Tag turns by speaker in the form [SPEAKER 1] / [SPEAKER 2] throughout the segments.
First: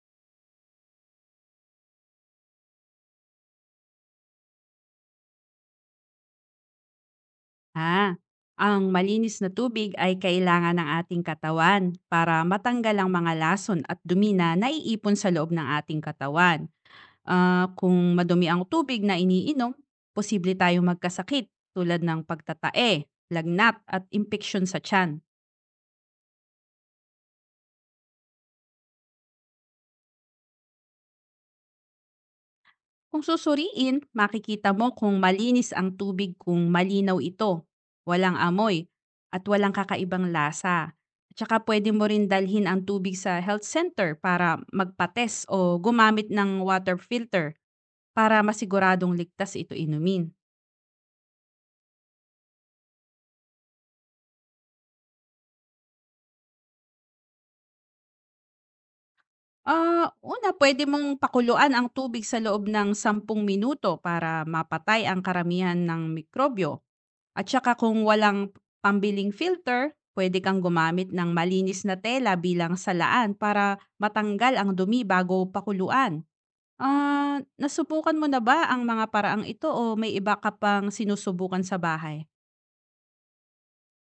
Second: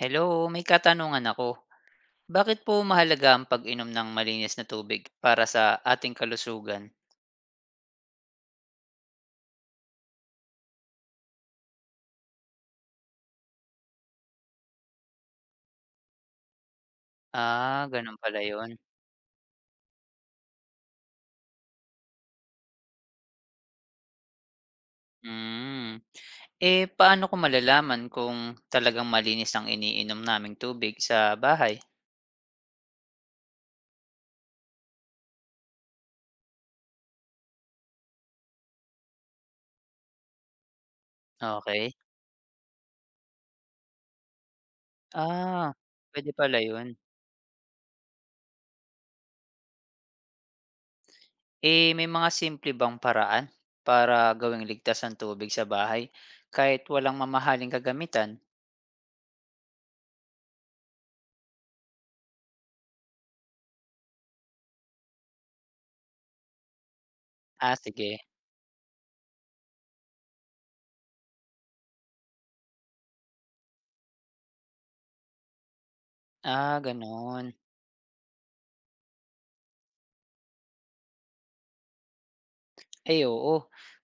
[SPEAKER 1] Hello, may katanungan ako. Bakit po mahalaga ang pag-inom ng malinis na tubig para sa ating kalusugan?
[SPEAKER 2] Ah, ang malinis na tubig ay kailangan ng ating katawan para matanggal ang mga lason at dumi na naiipon sa loob ng ating katawan. Ah, kung
[SPEAKER 1] Ganun pala
[SPEAKER 2] madumi ang
[SPEAKER 1] yun.
[SPEAKER 2] tubig na iniinom, posible tayong magkasakit tulad ng pagtatae, lagnat at impeksyon sa tiyan.
[SPEAKER 1] Hmm. Eh, paano ko malalaman kung talagang malinis ang iniinom naming tubig sa bahay?
[SPEAKER 2] Kung susuriin, makikita mo kung malinis ang tubig kung malinaw ito, walang amoy, at walang kakaibang lasa. Tsaka pwede
[SPEAKER 1] Okay.
[SPEAKER 2] mo rin dalhin ang tubig sa health center para magpates
[SPEAKER 1] Ah,
[SPEAKER 2] o gumamit
[SPEAKER 1] Pwede pala
[SPEAKER 2] ng
[SPEAKER 1] yun.
[SPEAKER 2] water filter para masiguradong ligtas ito inumin.
[SPEAKER 1] Eh, may mga simple bang paraan para gawing ligtas ang tubig sa bahay kahit walang mamahaling kagamitan?
[SPEAKER 2] Ah, una pwede mong pakuluan ang tubig sa loob ng 10 minuto para mapatay ang karamihan ng mikrobyo. At saka kung
[SPEAKER 1] Sige.
[SPEAKER 2] walang pambiling filter, pwede kang gumamit ng malinis na tela bilang salaan para matanggal ang dumi bago pakuluan. Ah,
[SPEAKER 1] Ganun.
[SPEAKER 2] nasubukan mo na ba ang mga paraang ito o may iba ka pang sinusubukan sa bahay?
[SPEAKER 1] Ay oo,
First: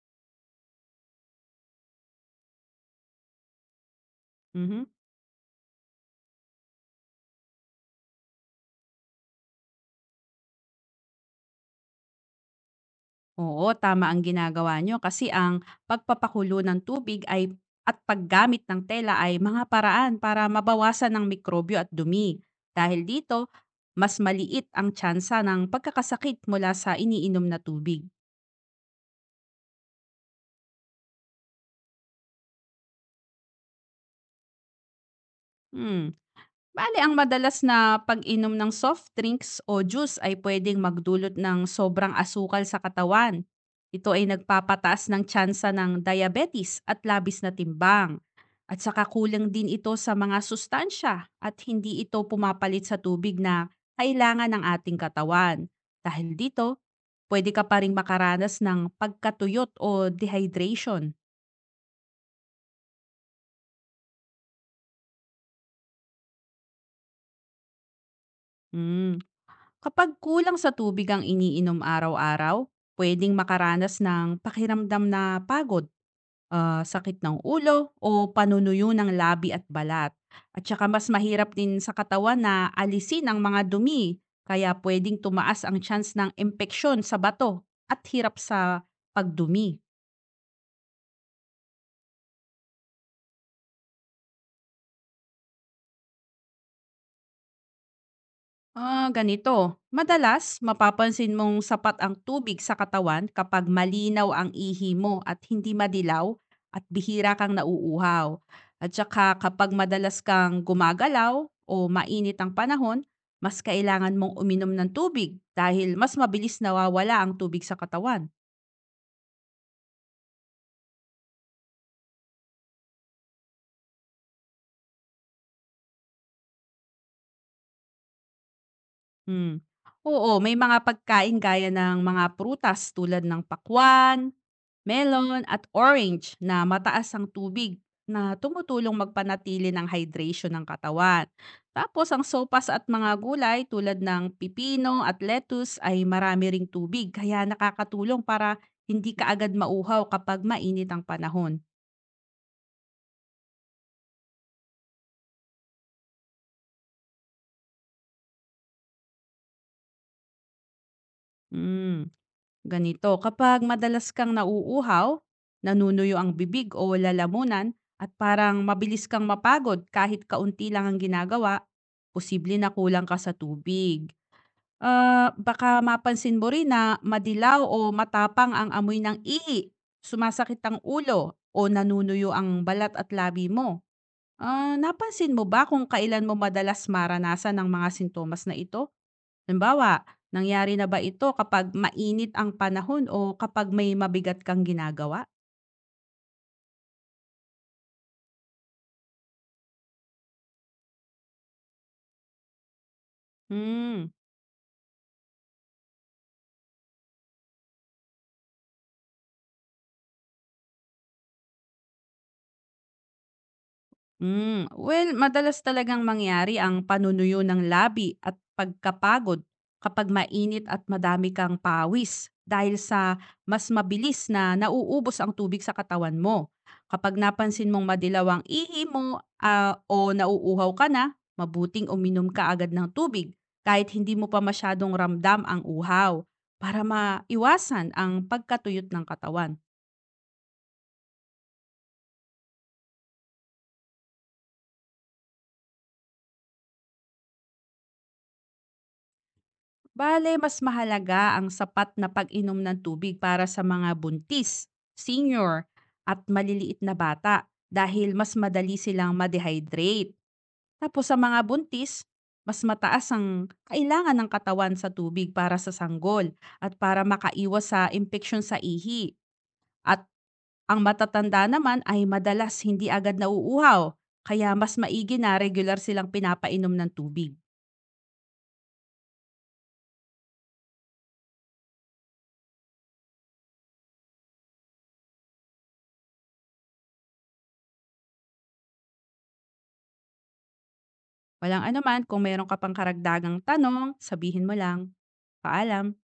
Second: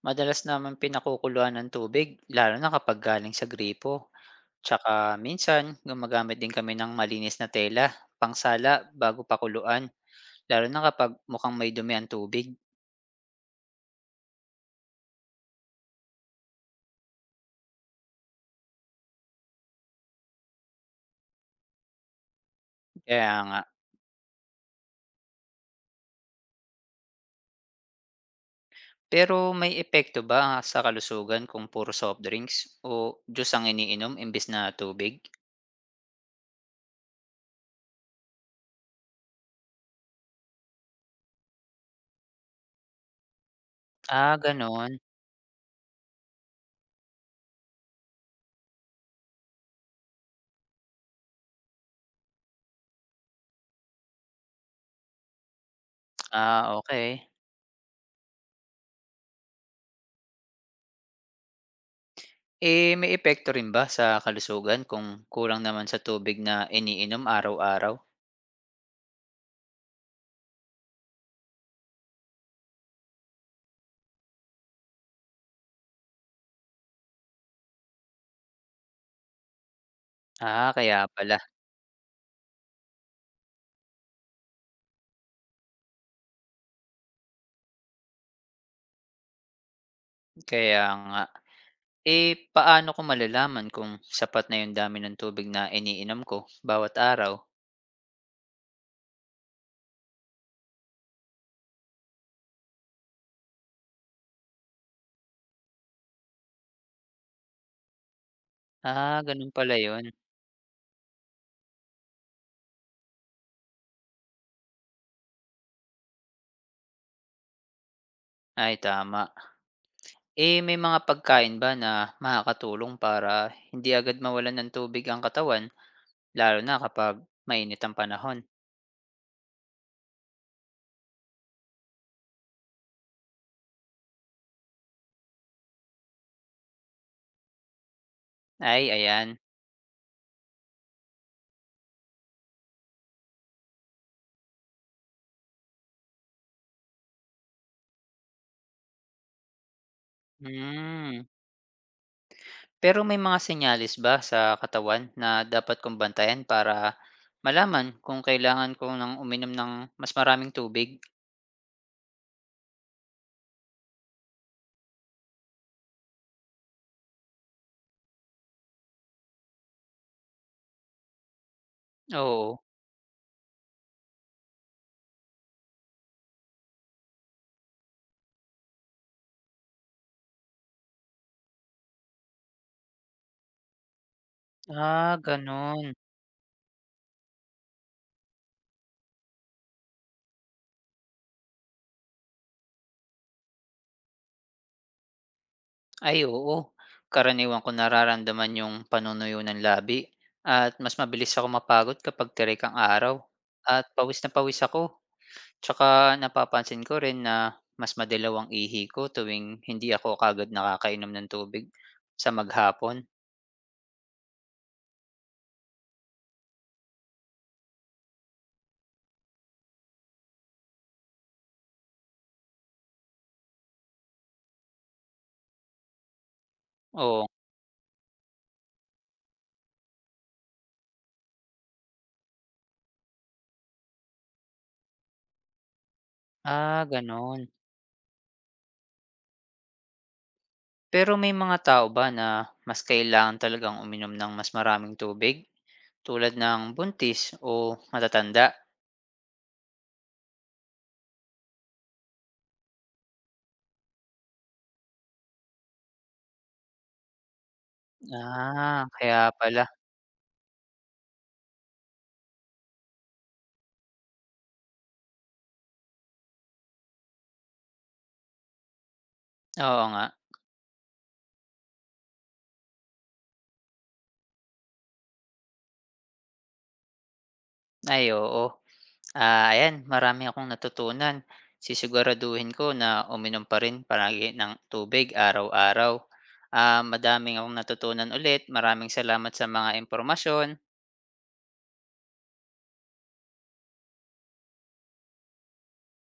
[SPEAKER 1] madalas naman pinakukuluan ng tubig lalo na kapag galing sa gripo.
[SPEAKER 2] Mhm.
[SPEAKER 1] Tsaka minsan gumagamit din kami ng malinis na tela, pangsala bago pakuluan, lalo na kapag mukhang may dumi ang tubig.
[SPEAKER 2] Oo, tama ang ginagawa niyo kasi ang pagpapakulo ng tubig ay at paggamit ng tela ay mga paraan para mabawasan ng mikrobyo at dumi. Dahil
[SPEAKER 1] Kaya
[SPEAKER 2] dito,
[SPEAKER 1] nga.
[SPEAKER 2] mas maliit ang tsansa ng pagkakasakit mula sa iniinom na tubig.
[SPEAKER 1] Pero may epekto ba sa kalusugan kung puro soft drinks o juice ang iniinom imbis na tubig?
[SPEAKER 2] Hmm. Bale, ang madalas na pag-inom ng soft drinks o juice ay pwedeng magdulot ng sobrang asukal sa katawan. Ito ay
[SPEAKER 1] Gano'n.
[SPEAKER 2] nagpapataas ng tsansa ng diabetes at labis na timbang. At saka kulang din ito sa mga sustansya at hindi ito pumapalit sa tubig na kailangan ng ating katawan. Dahil dito,
[SPEAKER 1] Okay.
[SPEAKER 2] pwede ka pa rin makaranas ng pagkatuyot o dehydration.
[SPEAKER 1] Eh, may epekto rin ba sa kalusugan kung kulang naman sa tubig na iniinom araw-araw?
[SPEAKER 2] Mm. Kapag kulang sa tubig ang iniinom araw-araw, pwedeng makaranas ng pakiramdam na pagod, sakit ng ulo o panunuyo ng labi at balat. At saka
[SPEAKER 1] Kaya
[SPEAKER 2] mas
[SPEAKER 1] pala.
[SPEAKER 2] mahirap din sa katawan na alisin ang mga dumi, kaya pwedeng tumaas ang chance ng impeksyon sa bato at hirap sa pagdumi.
[SPEAKER 1] Kaya nga. Eh, paano ko malalaman kung sapat na yung dami ng tubig na iniinom ko bawat araw?
[SPEAKER 2] Ah, ganito. Madalas, mapapansin mong sapat ang tubig sa katawan kapag malinaw ang ihi mo at hindi madilaw at bihira kang nauuhaw. At saka
[SPEAKER 1] Ganun pala
[SPEAKER 2] kapag
[SPEAKER 1] yun.
[SPEAKER 2] madalas kang gumagalaw o mainit ang panahon, mas kailangan mong uminom ng tubig dahil mas mabilis nawawala ang tubig sa katawan.
[SPEAKER 1] Ay, tama. Eh, may mga pagkain ba na makakatulong para hindi agad mawalan ng tubig ang katawan, lalo na kapag mainit ang panahon?
[SPEAKER 2] Hmm. Oo, may mga pagkain gaya ng mga prutas tulad ng pakwan, melon at orange na mataas ang tubig na
[SPEAKER 1] Ay,
[SPEAKER 2] tumutulong
[SPEAKER 1] ayan.
[SPEAKER 2] magpanatili ng hydration ng katawan. Tapos ang sopas at mga gulay tulad ng pipino at lettuce ay marami ring tubig kaya nakakatulong para hindi ka agad mauhaw kapag mainit ang
[SPEAKER 1] Hmm.
[SPEAKER 2] panahon.
[SPEAKER 1] Pero may mga senyales ba sa katawan na dapat kong bantayan para malaman kung kailangan ko ng uminom ng mas maraming tubig?
[SPEAKER 2] Mm, ganito, kapag madalas kang nauuhaw, nanunuyo ang bibig o lalamunan at parang mabilis kang mapagod kahit kaunti lang ang ginagawa, posible
[SPEAKER 1] Oo.
[SPEAKER 2] na kulang ka sa tubig. Ah, baka mapansin mo rin na madilaw o matapang ang amoy ng ihi, sumasakit ang ulo, o nanunuyo ang balat at labi mo. Ah, napansin mo ba kung
[SPEAKER 1] Ganun.
[SPEAKER 2] kailan mo madalas maranasan ang mga sintomas na ito? Halimbawa, nangyari na ba ito kapag mainit ang panahon o kapag may mabigat kang ginagawa?
[SPEAKER 1] Ay oo, karaniwan ko nararamdaman yung panunuyo ng labi at mas mabilis ako mapagod kapag tirik ang araw at
[SPEAKER 2] Hmm.
[SPEAKER 1] pawis na pawis ako. Tsaka napapansin ko rin na mas madilaw ang ihi ko tuwing hindi ako kaagad nakakainom ng tubig sa maghapon.
[SPEAKER 2] Well madalas talagang mangyari ang panunuyo ng labi at pagkapagod kapag mainit at madami kang pawis dahil sa mas mabilis na nauubos ang tubig sa katawan mo. Kapag
[SPEAKER 1] Oo.
[SPEAKER 2] napansin mong madilaw ang ihi mo o nauuhaw ka na, mabuting uminom ka agad ng tubig kahit hindi mo pa masyadong ramdam ang uhaw para
[SPEAKER 1] Gano'n.
[SPEAKER 2] maiwasan ang pagkatuyot ng katawan.
[SPEAKER 1] Pero may mga tao ba na mas kailangan talagang uminom ng mas maraming tubig? Tulad ng buntis o matatanda?
[SPEAKER 2] Bale, mas mahalaga ang sapat na pag-inom ng tubig para sa mga buntis, senior, at maliliit na bata dahil mas madali silang
[SPEAKER 1] Kaya pala.
[SPEAKER 2] ma-dehydrate. Tapos sa mga buntis, mas mataas ang kailangan ng katawan sa tubig para sa sanggol at para makaiwas sa impeksyon sa ihi.
[SPEAKER 1] Oo nga.
[SPEAKER 2] At ang matatanda naman ay madalas hindi agad nauuhaw, kaya mas maigi na regular silang pinapainom ng tubig.
[SPEAKER 1] Ay, oo. Ayan marami akong natutunan. Sisiguraduhin ko na uminom pa rin palagi ng tubig araw-araw. Madami akong natutunan ulit. Maraming salamat sa mga impormasyon.
[SPEAKER 2] Walang anuman, kung meron ka pang karagdagang tanong, sabihin mo lang. Paalam.